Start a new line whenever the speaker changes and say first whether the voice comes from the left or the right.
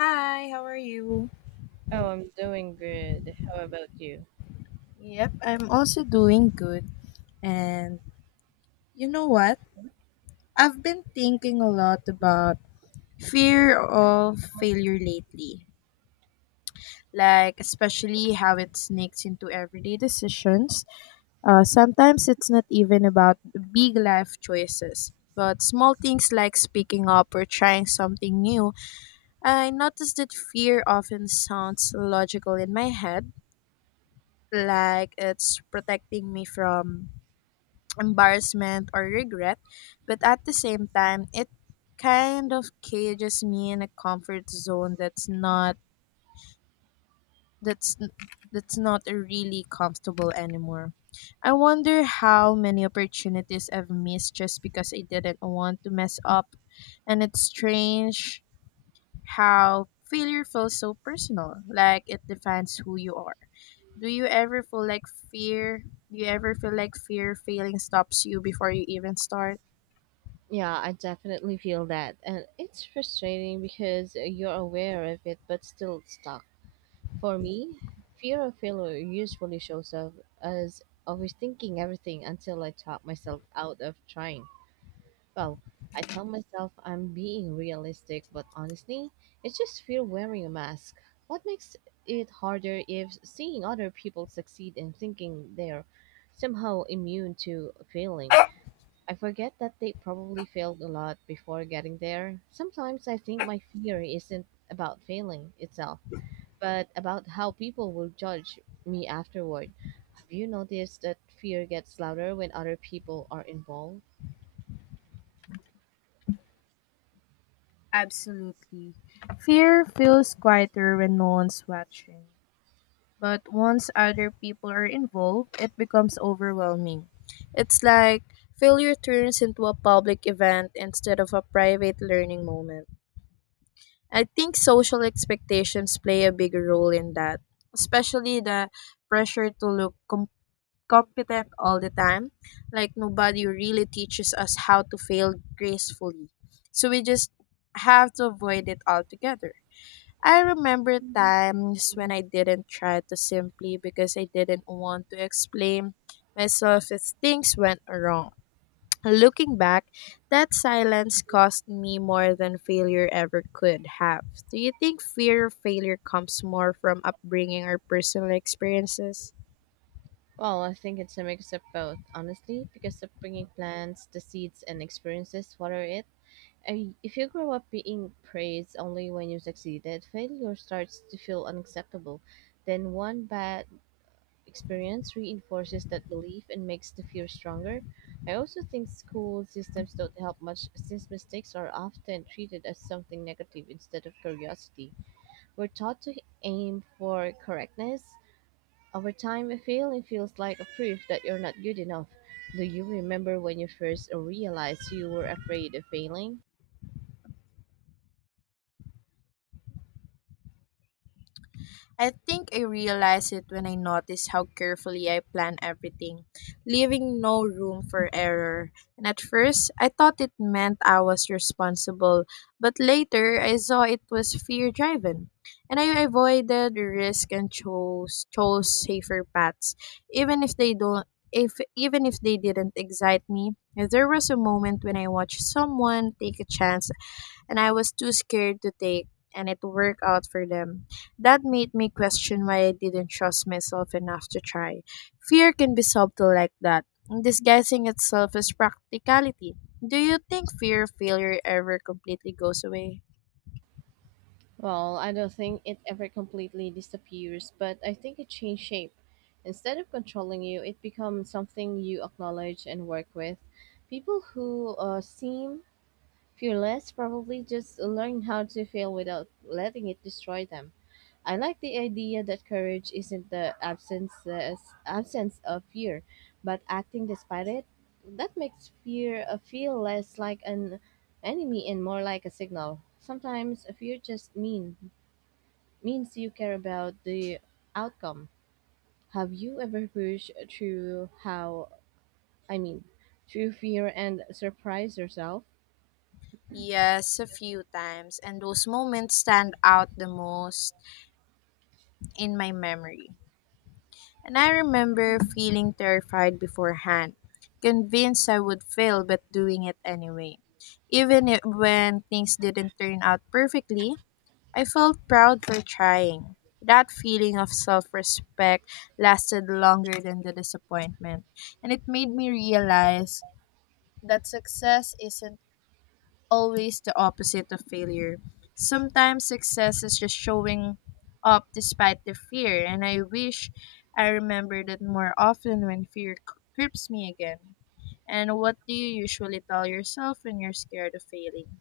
left: Hi, how are you?
right: Oh, I'm doing good. How about you?
left: Yep, I'm also doing good. And you know what? I've been thinking a lot about fear of failure lately. Like, especially how it sneaks into everyday decisions. Sometimes it's not even about big life choices, but small things like speaking up or trying something new. I noticed that fear often sounds logical in my head, like it's protecting me from embarrassment or regret, but at the same time, it kind of cages me in a comfort zone that's that's not really comfortable anymore. I wonder how many opportunities I've missed just because I didn't want to mess up. And it's strange how failure feels so personal, like it defines who you are. Do you ever feel like fear? Do you ever feel like fear failing stops you before you even start?
right: Yeah, I definitely feel that. And it's frustrating because you're aware of it but still stuck. For me, fear of failure usually shows up as overthinking everything until I talk myself out of trying. Well, I tell myself I'm being realistic, but honestly, it's just fear wearing a mask. What makes it harder if seeing other people succeed and thinking they're somehow immune to failing? I forget that they probably failed a lot before getting there. Sometimes I think my fear isn't about failing itself, but about how people will judge me afterward. Have you noticed that fear gets louder when other people are involved?
left: Absolutely. Fear feels quieter when no one's watching. But once other people are involved, it becomes overwhelming. It's like failure turns into a public event instead of a private learning moment. I think social expectations play a big role in that, especially the pressure to look competent all the time. Like nobody really teaches us how to fail gracefully. So we just have to avoid it altogether. I remember times when I didn't try to simply because I didn't want to explain myself if things went wrong. Looking back, that silence cost me more than failure ever could have. Do you think fear of failure comes more from upbringing or personal experiences?
right: Well, I think it's a mix of both, honestly, because upbringing plants, the seeds, and experiences water it. If you grow up being praised only when you succeeded, failure starts to feel unacceptable. Then one bad experience reinforces that belief and makes the fear stronger. I also think school systems don't help much since mistakes are often treated as something negative instead of curiosity. We're taught to aim for correctness. Over time, failing feels like a proof that you're not good enough. Do you remember when you first realized you were afraid of failing?
left: I think I realized it when I noticed how carefully I plan everything, leaving no room for error. And at first, I thought it meant I was responsible, but later I saw it was fear driven. And I avoided risk and chose safer paths, even if they don't even if they didn't excite me. There was a moment when I watched someone take a chance and I was too scared to take, and it worked out for them. That made me question why I didn't trust myself enough to try. Fear can be subtle like that, disguising itself as practicality. Do you think fear of failure ever completely goes away?
right: Well, I don't think it ever completely disappears, but I think it changed shape. Instead of controlling you, it becomes something you acknowledge and work with. People who seem fearless probably just learn how to fail without letting it destroy them. I like the idea that courage isn't the absence of fear, but acting despite it. That makes fear feel less like an enemy and more like a signal. Sometimes fear just means you care about the outcome. Have you ever pushed through I mean, through fear and surprised yourself?
left: Yes, a few times, and those moments stand out the most in my memory. And I remember feeling terrified beforehand, convinced I would fail, but doing it anyway. Even if, when things didn't turn out perfectly, I felt proud for trying. That feeling of self respect lasted longer than the disappointment, and it made me realize that success isn't always the opposite of failure. Sometimes success is just showing up despite the fear, and I wish I remembered it more often when grips me again. And what do you usually tell yourself when you're scared of failing?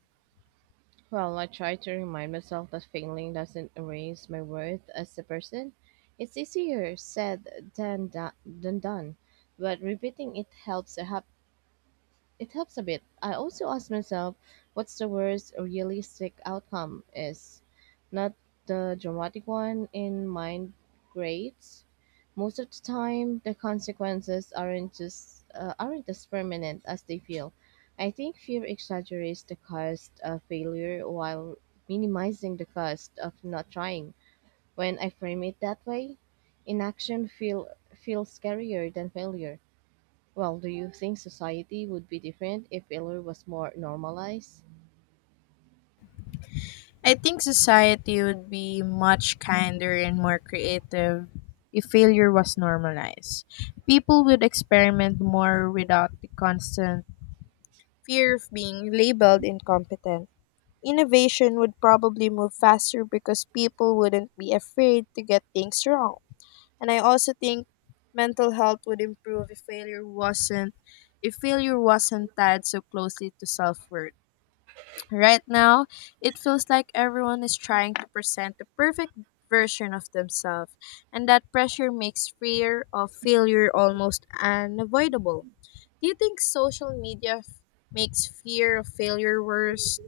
right: Well, I try to remind myself that failing doesn't erase my worth as a person. It's easier said than, do- than done, but repeating it helps a bit. I also ask myself, what's the worst realistic outcome is? Not the dramatic one in mind grades. Most of the time, the consequences aren't as permanent as they feel. I think fear exaggerates the cost of failure while minimizing the cost of not trying. When I frame it that way, inaction feels scarier than failure. Well, do you think society would be different if failure was more normalized?
left: I think society would be much kinder and more creative if failure was normalized. People would experiment more without the constant fear of being labeled incompetent. Innovation would probably move faster because people wouldn't be afraid to get things wrong. And I also think mental health would improve if failure wasn't tied so closely to self-worth. Right now, it feels like everyone is trying to present the perfect version of themselves, and that pressure makes fear of failure almost unavoidable. Do you think makes fear of failure worse?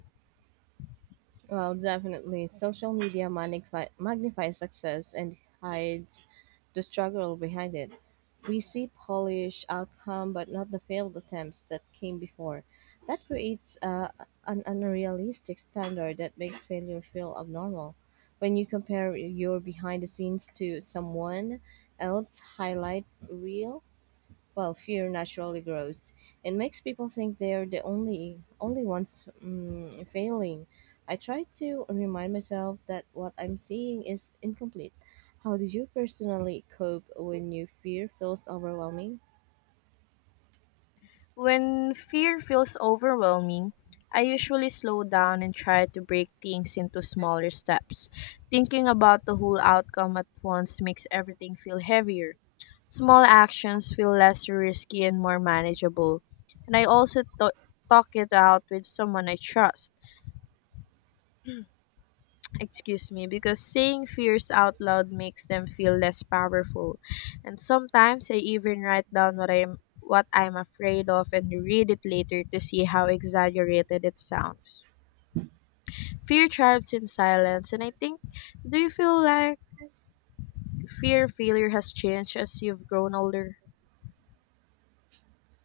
right: Well, definitely. Social media magnifies success and hides the struggle behind it. We see polished outcome, but not the failed attempts that came before. That creates an unrealistic standard that makes failure feel abnormal. When you compare your behind the scenes to someone else highlight reel, well, fear naturally grows. It makes people think they're the only ones failing. I try to remind myself that what I'm seeing is incomplete. How do you personally cope when your fear feels overwhelming?
left: When fear feels overwhelming, I usually slow down and try to break things into smaller steps. Thinking about the whole outcome at once makes everything feel heavier. Small actions feel less risky and more manageable. And I also talk it out with someone I trust, excuse me, because saying fears out loud makes them feel less powerful. And sometimes I even write down what I'm afraid of and read it later to see how exaggerated it sounds. Fear thrives in silence, and I think do you feel like fear of failure has changed as you've grown older?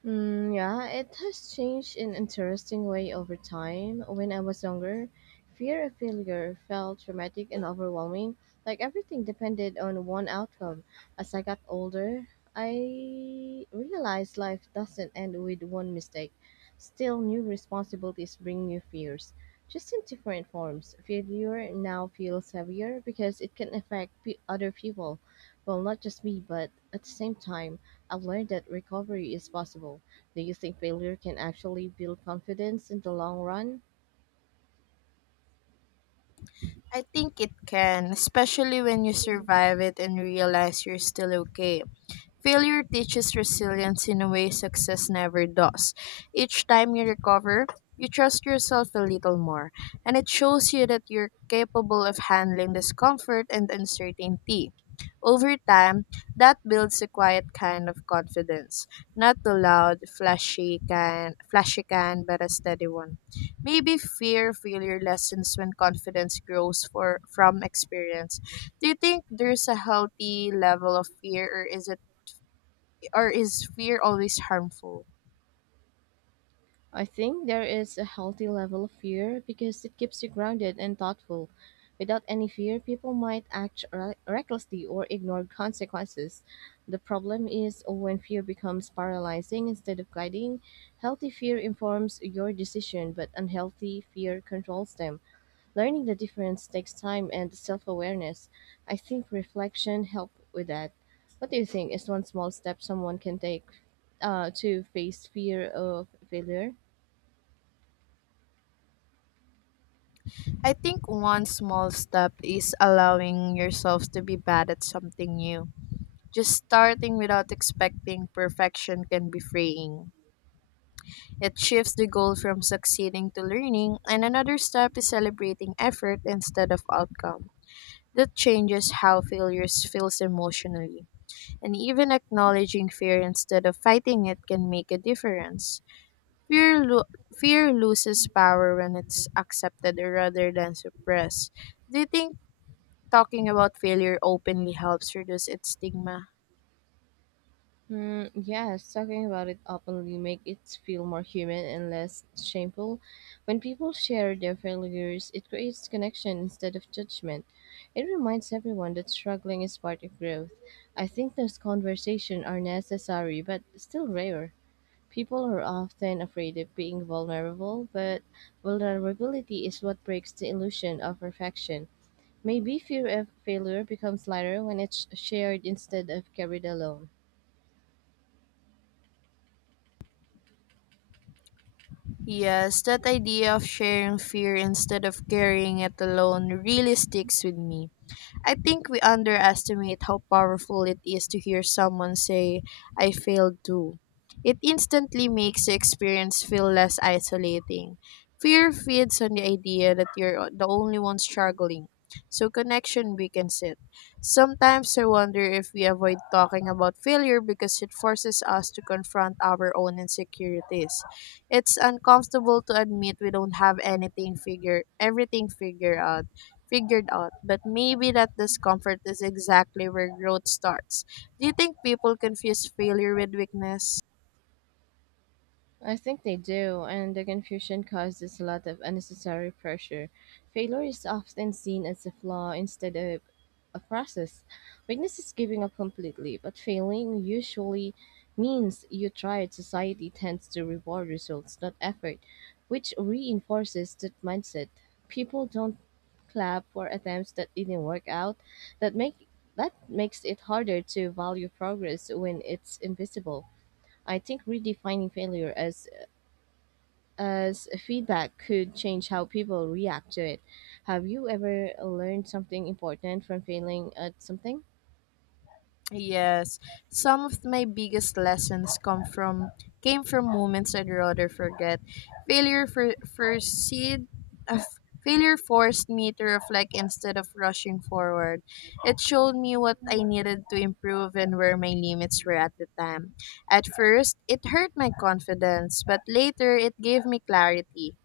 right: Mm, yeah, it has changed in interesting way over time. When I was younger, fear of failure felt traumatic and overwhelming, like everything depended on one outcome. As I got older, I realized life doesn't end with one mistake. Still, new responsibilities bring new fears, just in different forms. Failure now feels heavier because it can affect other people, well, not just me, but at the same time. I've learned that recovery is possible. Do you think failure can actually build confidence in the long run?
left: I think it can, especially when you survive it and realize you're still okay. Failure teaches resilience in a way success never does. Each time you recover, you trust yourself a little more, and it shows you that you're capable of handling discomfort and uncertainty. Over time, that builds a quiet kind of confidence, not too loud, flashy kind, but a steady one. Maybe fear failure lessons when confidence grows for from experience. Do you think there's a healthy level of fear, or is it? Or is fear always harmful?
right: I think there is a healthy level of fear because it keeps you grounded and thoughtful. Without any fear, people might act recklessly or ignore consequences. The problem is when fear becomes paralyzing instead of guiding. Healthy fear informs your decision, but unhealthy fear controls them. Learning the difference takes time and self awareness. I think reflection help with that. What do you think is one small step someone can take to face fear of failure?
left: I think one small step is allowing yourself to be bad at something new. Just starting without expecting perfection can be freeing. It shifts the goal from succeeding to learning, and another step is celebrating effort instead of outcome. That changes how failures feels emotionally, and even acknowledging fear instead of fighting it can make a difference. Fear loses power when it's accepted rather than suppressed. Do you think talking about failure openly helps reduce its stigma?
right: Hmm, yes, talking about it openly make it feel more human and less shameful. When people share their failures, it creates connection instead of judgment. It reminds everyone that struggling is part of growth. I think those conversations are necessary but still rare. People are often afraid of being vulnerable, but vulnerability is what breaks the illusion of perfection. Maybe fear of failure becomes lighter when it's shared instead of carried alone.
left: Yes, that idea of sharing fear instead of carrying it alone really sticks with me. I think we underestimate how powerful it is to hear someone say, I failed too. It instantly makes the experience feel less isolating. Fear feeds on the idea that you're the only one struggling, so connection weakens it. Sometimes I wonder if we avoid talking about failure because it forces us to confront our own insecurities. It's uncomfortable to admit we don't have anything figure everything figured out, but maybe that discomfort is exactly where growth starts. Do you think people confuse failure with weakness?
right: I think they do, and the confusion causes a lot of unnecessary pressure. Failure is often seen as a flaw instead of a process. Weakness is giving up completely, but failing usually means you tried. Society tends to reward results, not effort, which reinforces that mindset. People don't clap for attempts that didn't work out. That make that makes it harder to value progress when it's invisible. I think redefining failure as feedback could change how people react to it. Have you ever learned something important from failing at something?
left: Yes, some of my biggest lessons come from came from moments I'd rather forget. Failure for first uh, Failure forced me to reflect instead of rushing forward. It showed me what I needed to improve and where my limits were at the time. At first, it hurt my confidence, but later it gave me clarity.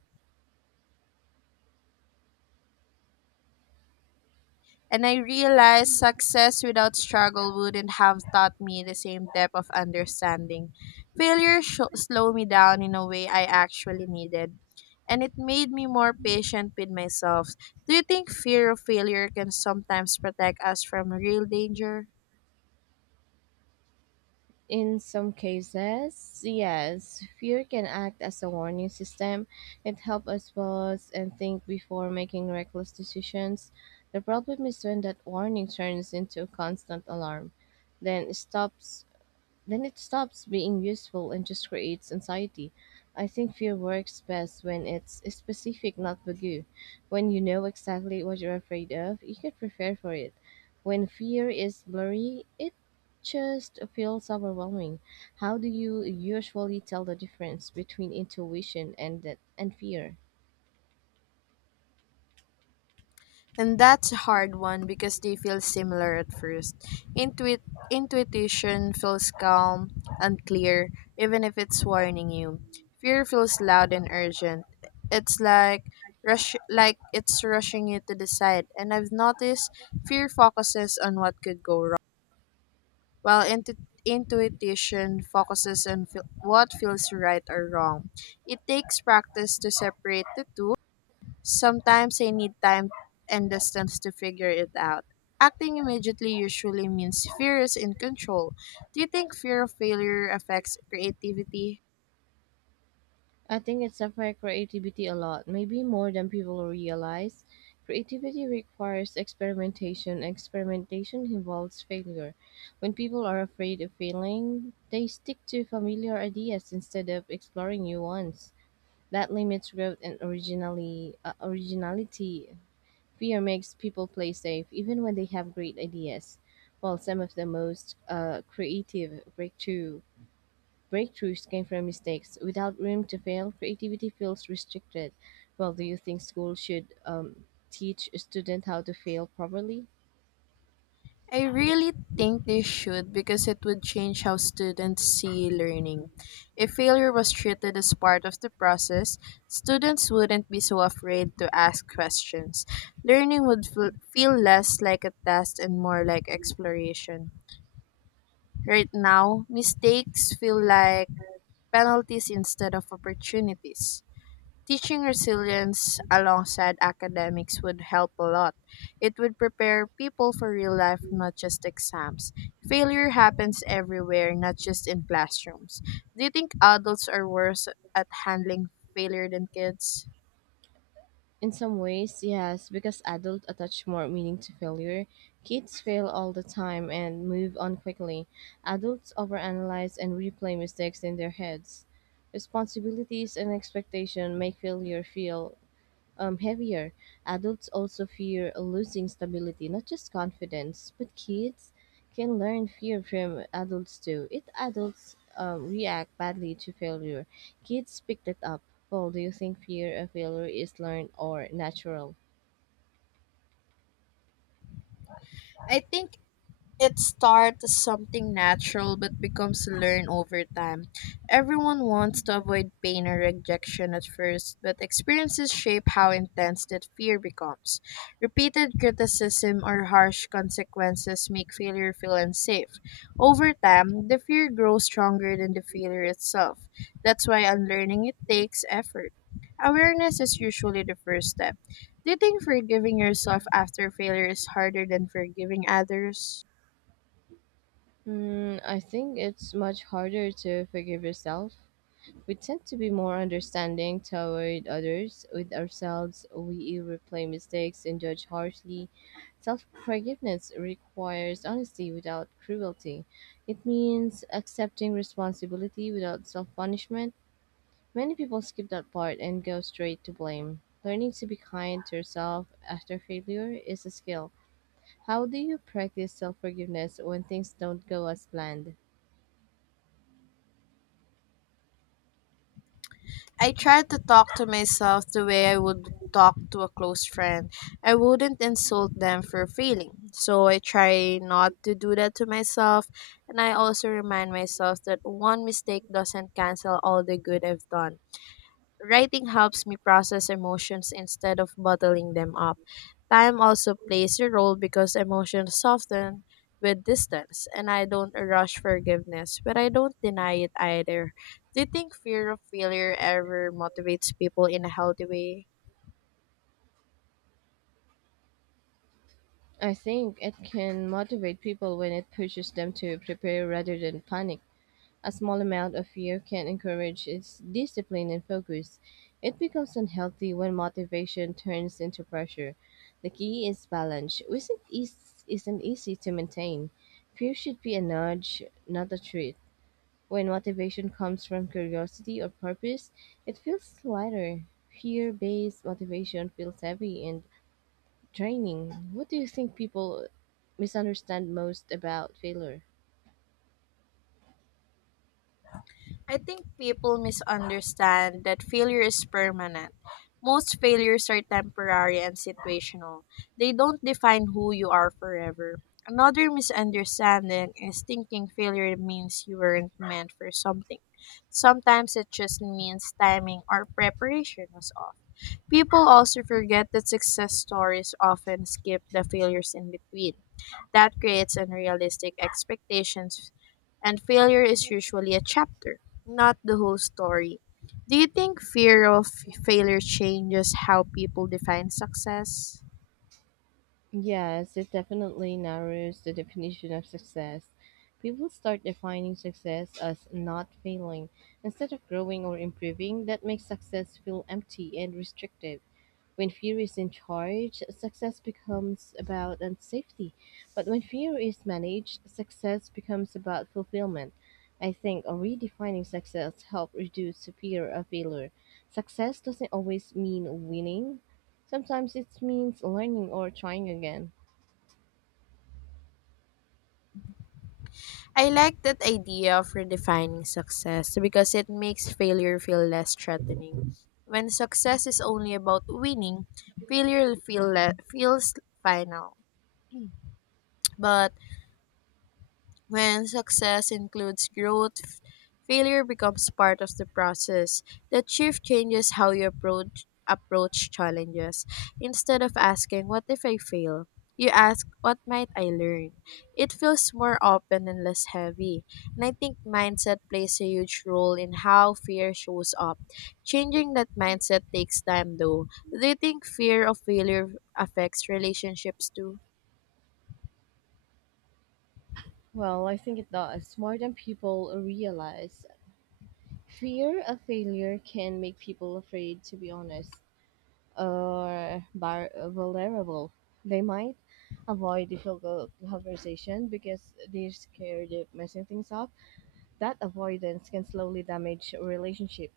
left: And I realized success without struggle wouldn't have taught me the same depth of understanding. Slowed me down in a way I actually needed, and it made me more patient with myself. Do you think fear of failure can sometimes protect us from real danger?
right: In some cases, yes, fear can act as a warning system. It helps us pause and think before making reckless decisions. The problem is when that warning turns into a constant alarm, then stops Then it stops being useful and just creates anxiety. I think fear works best when it's specific, not vague. When you know exactly what you're afraid of, you can prepare for it. When fear is blurry, it just feels overwhelming. How do you usually tell the difference between intuition and fear?
left: And that's a hard one because they feel similar at first. Intuit Intuition feels calm and clear, even if it's warning you. Fear feels loud and urgent. It's like it's rushing you to decide. And I've noticed fear focuses on what could go wrong, while intuition focuses on what feels right or wrong. It takes practice to separate the two. Sometimes I need time and distance to figure it out. Acting immediately usually means fear is in control. Do you think fear of failure affects creativity?
right: I think it's affect creativity a lot, maybe more than people realize. Creativity requires experimentation. Experimentation involves failure. When people are afraid of failing, they stick to familiar ideas instead of exploring new ones. That limits growth and originally originality. Fear makes people play safe, even when they have great ideas. While some of the most creative breakthroughs came from mistakes. Without room to fail, creativity feels restricted. Well, do you think school should teach a student how to fail properly?
left: I really think they should because it would change how students see learning. If failure was treated as part of the process, students wouldn't be so afraid to ask questions. Learning would feel less like a test and more like exploration. Right now, mistakes feel like penalties instead of opportunities. Teaching resilience alongside academics would help a lot. It would prepare people for real life, not just exams. Failure happens everywhere, not just in classrooms. Do you think adults are worse at handling failure than kids?
right: In some ways, yes, because adults attach more meaning to failure. Kids fail all the time and move on quickly. Adults overanalyze and replay mistakes in their heads. Responsibilities and expectation make failure feel heavier. Adults also fear losing stability, not just confidence, but kids can learn fear from adults too. If adults react badly to failure, kids pick it up. Paul, do you think fear of failure is learned or natural?
left: I think it starts as something natural but becomes learned over time. Everyone wants to avoid pain or rejection at first, but experiences shape how intense that fear becomes. Repeated criticism or harsh consequences make failure feel unsafe. Over time, the fear grows stronger than the failure itself. That's why unlearning it takes effort. Awareness is usually the first step. Do you think forgiving yourself after failure is harder than forgiving others?
right: I think it's much harder to forgive yourself. We tend to be more understanding toward others. With ourselves, we replay mistakes and judge harshly. Self forgiveness requires honesty without cruelty. It means accepting responsibility without self punishment. Many people skip that part and go straight to blame. Learning to be kind to yourself after failure is a skill. How do you practice self forgiveness when things don't go as planned?
left: I tried to talk to myself the way I would talk to a close friend. I wouldn't insult them for failing. So I try not to do that to myself. And I also remind myself that one mistake doesn't cancel all the good I've done. Writing helps me process emotions instead of bottling them up. Time also plays a role because emotions soften with distance, and I don't rush forgiveness, but I don't deny it either. Do you think fear of failure ever motivates people in a healthy way?
right: I think it can motivate people when it pushes them to prepare rather than panic. A small amount of fear can encourage its discipline and focus. It becomes unhealthy when motivation turns into pressure. The key is balance, which isn't easy to maintain. Fear should be a nudge, not a treat. When motivation comes from curiosity or purpose, it feels lighter. Fear based motivation feels heavy and training. What do you think people misunderstand most about failure?
left: I think people misunderstand that failure is permanent. Most failures are temporary and situational. They don't define who you are forever. Another misunderstanding is thinking failure means you weren't meant for something. Sometimes it just means timing or preparation was off. People also forget that success stories often skip the failures in between. That creates unrealistic expectations, and failure is usually a chapter, not the whole story. Do you think fear of failure changes how people define success?
right: Yes, it definitely narrows the definition of success. People start defining success as not failing instead of growing or improving. That makes success feel empty and restrictive. When fear is in charge, success becomes about and safety. But when fear is managed, success becomes about fulfillment. I think redefining success helps reduce fear of failure. Success doesn't always mean winning. Sometimes it means learning or trying again.
left: I like that idea of redefining success because it makes failure feel less threatening. When success is only about winning, feels final. But when success includes growth, failure becomes part of the process. That shift changes how you approach challenges. Instead of asking what if I fail, you ask what might I learn. It feels more open and less heavy. And I think mindset plays a huge role in how fear shows up. Changing that mindset takes time though. Do you think fear of failure affects relationships too?
right: Well, I think it does. More than people realize, fear of failure can make people afraid to be honest. Or vulnerable. They might avoid difficult conversation because they're scared of messing things up. That avoidance can slowly damage a relationship.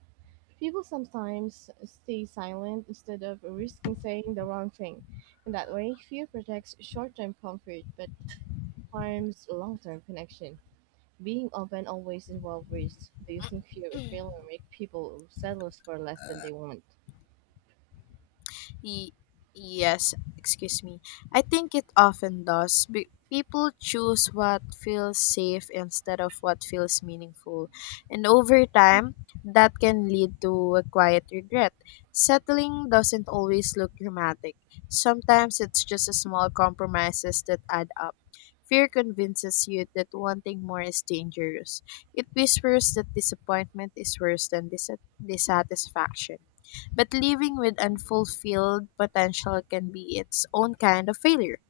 right: People sometimes stay silent instead of risking saying the wrong thing. In that way, fear protects short term comfort but harms long term connection. Being open always involves risk. Do you think fear of failure make people settle for less than they want?
left: Y- yes, excuse me. I think it often does. People choose what feels safe instead of what feels meaningful. And over time, that can lead to a quiet regret. Settling doesn't always look dramatic. Sometimes it's just a small compromises that add up. Fear convinces you that wanting more is dangerous. It whispers that disappointment is worse than dissatisfaction. But living with unfulfilled potential can be its own kind of failure.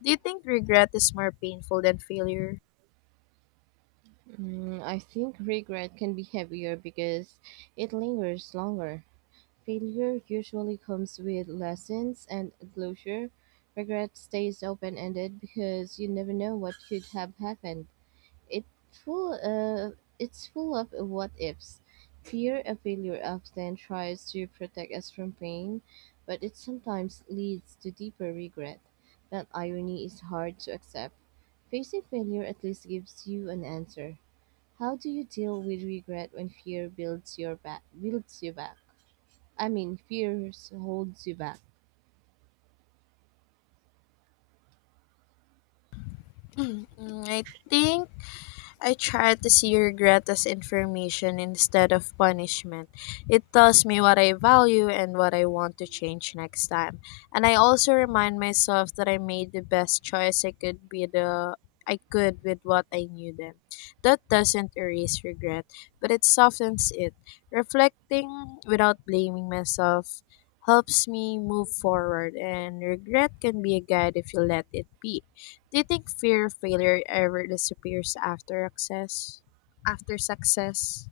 left: Do you think regret is more painful than failure?
right: I think regret can be heavier because it lingers longer. Failure usually comes with lessons and closure. Regret stays open ended because you never know what could have happened. It it's full of what ifs. Fear of failure often tries to protect us from pain, but it sometimes leads to deeper regret. That irony is hard to accept. Facing failure at least gives you an answer. How do you deal with regret when fear builds you back? I mean, fear holds you back.
left: Mm, I try to see regret as information instead of punishment. It tells me what I value and what I want to change next time. And I also remind myself that I made the best choice I could be the I could with what I knew then. That doesn't erase regret, but it softens it. Reflecting without blaming myself helps me move forward, and regret can be a guide if you let it be. Do you think fear of failure ever disappears after success? After success?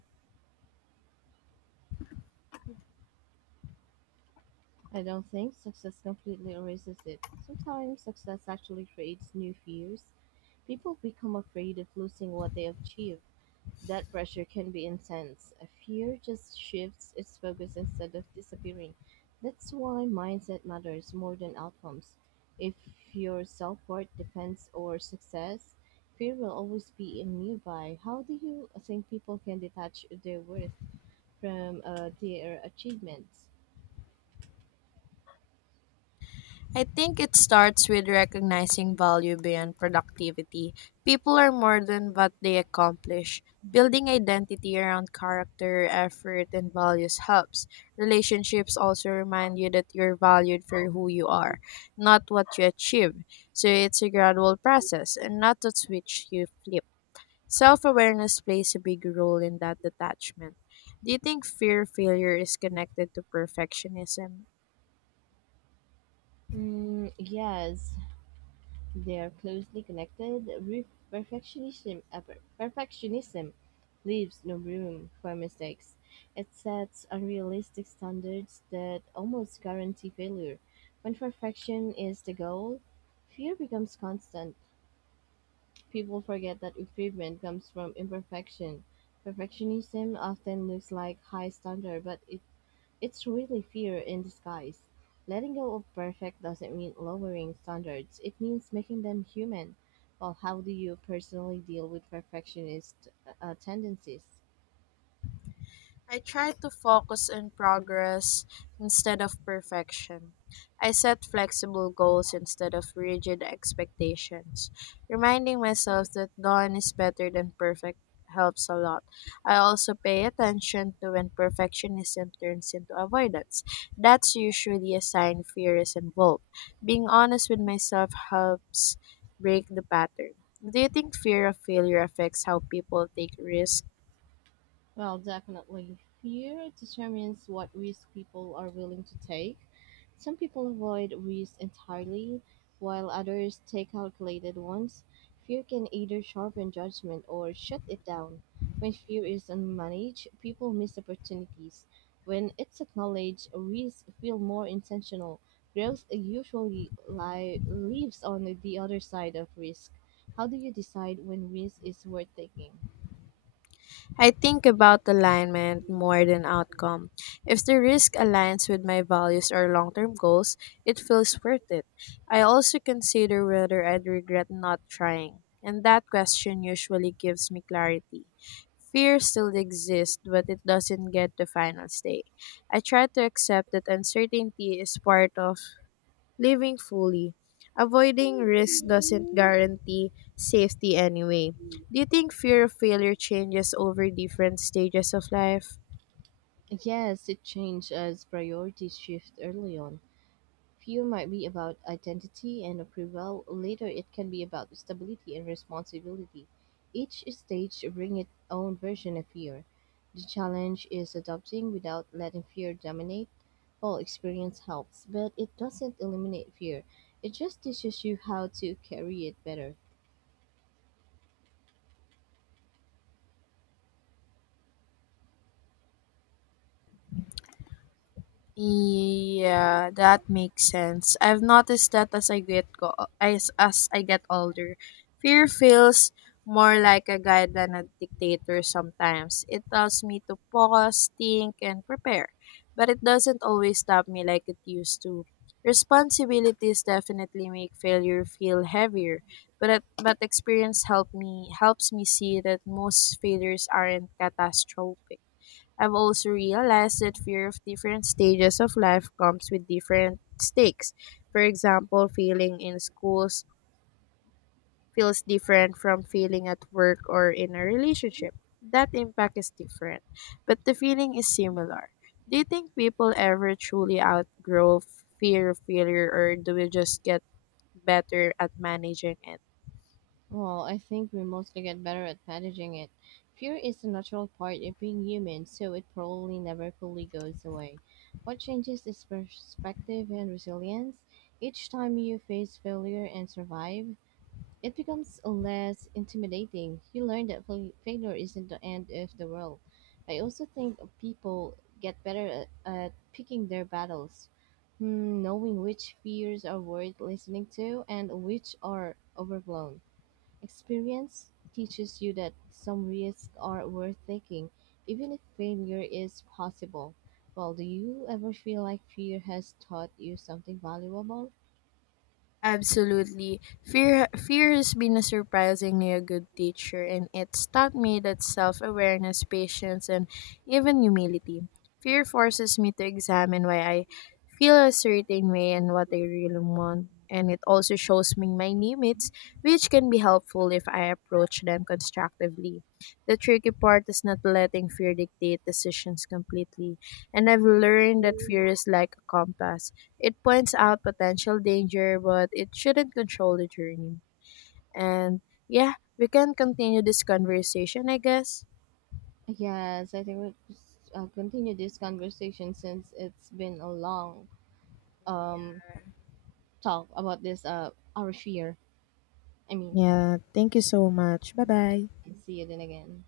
right: I don't think success completely erases it. Sometimes success actually creates new fears. People become afraid of losing what they have achieved. That pressure can be intense. A fear just shifts its focus instead of disappearing. That's why mindset matters more than outcomes. If your self worth depends on success, fear will always be nearby. How do you think people can detach their worth from their achievements?
left: I think it starts with recognizing value beyond productivity. People are more than what they accomplish. Building identity around character, effort, and values helps. Relationships also remind you that you're valued for who you are, not what you achieve. So it's a gradual process and not a switch you flip. Self awareness plays a big role in that detachment. Do you think fear of failure is connected to perfectionism?
right: Mm, yes, they are closely connected. Perfectionism leaves no room for mistakes. It sets unrealistic standards that almost guarantee failure. When perfection is the goal, fear becomes constant. People forget that improvement comes from imperfection. Perfectionism often looks like high standard, but it's really fear in disguise. Letting go of perfect doesn't mean lowering standards, it means making them human. Well, how do you personally deal with perfectionist tendencies?
left: I try to focus on progress instead of perfection. I set flexible goals instead of rigid expectations. Reminding myself that done is better than perfect helps a lot. I also pay attention to when perfectionism turns into avoidance. That's usually a sign fear is involved. Being honest with myself helps break the pattern. Do you think fear of failure affects how people take risks?
right: Well, definitely. Fear determines what risk people are willing to take. Some people avoid risk entirely, while others take calculated ones. Fear can either sharpen judgment or shut it down. When fear is unmanaged, people miss opportunities. When it's acknowledged, risks feel more intentional. Growth usually lives on the other side of risk. How do you decide when risk is worth taking?
left: I think about alignment more than outcome. If the risk aligns with my values or long term goals, it feels worth it. I also consider whether I'd regret not trying, and that question usually gives me clarity. Fear still exists, but it doesn't get the final say. I try to accept that uncertainty is part of living fully. Avoiding risk doesn't guarantee safety anyway. Do you think fear of failure changes over different stages of life?
right: Yes, it changed as priorities shift early on. Fear might be about identity and approval. Later, it can be about stability and responsibility. Each stage brings its own version of fear. The challenge is adopting without letting fear dominate. All experience helps, but it doesn't eliminate fear. It just teaches you how to carry it better.
left: Yeah, that makes sense. I've noticed that as I get older, fear feels more like a guide than a dictator sometimes. It tells me to pause, think, and prepare. But it doesn't always stop me like it used to. Responsibilities definitely make failure feel heavier, but experience helps me see that most failures aren't catastrophic. I've also realized that fear of different stages of life comes with different stakes. For example, failing in schools feels different from failing at work or in a relationship. That impact is different, but the feeling is similar. Do you think people ever truly outgrow fear of failure, or do we just get better at managing it?
right: Well, I think we mostly get better at managing it. Fear is a natural part of being human, so it probably never fully goes away. What changes is perspective and resilience. Each time you face failure and survive, it becomes less intimidating. You learn that failure isn't the end of the world. I also think people get better at picking their battles, knowing which fears are worth listening to and which are overblown. Experience teaches you that some risks are worth taking, even if failure is possible. Well, do you ever feel like fear has taught you something valuable?
left: Absolutely. Fear has been a surprisingly a good teacher, and it's taught me that self-awareness, patience, and even humility. Fear forces me to examine why I feel a certain way and what I really want. And it also shows me my limits, which can be helpful if I approach them constructively. The tricky part is not letting fear dictate decisions completely. And I've learned that fear is like a compass. It points out potential danger, but it shouldn't control the journey. And yeah, we can continue this conversation, I guess.
right: Yes, I think we'll continue this conversation since it's been a long um, talk about this, our fear. I mean,
left: Yeah, thank you so much. Bye bye.
right: see you then again.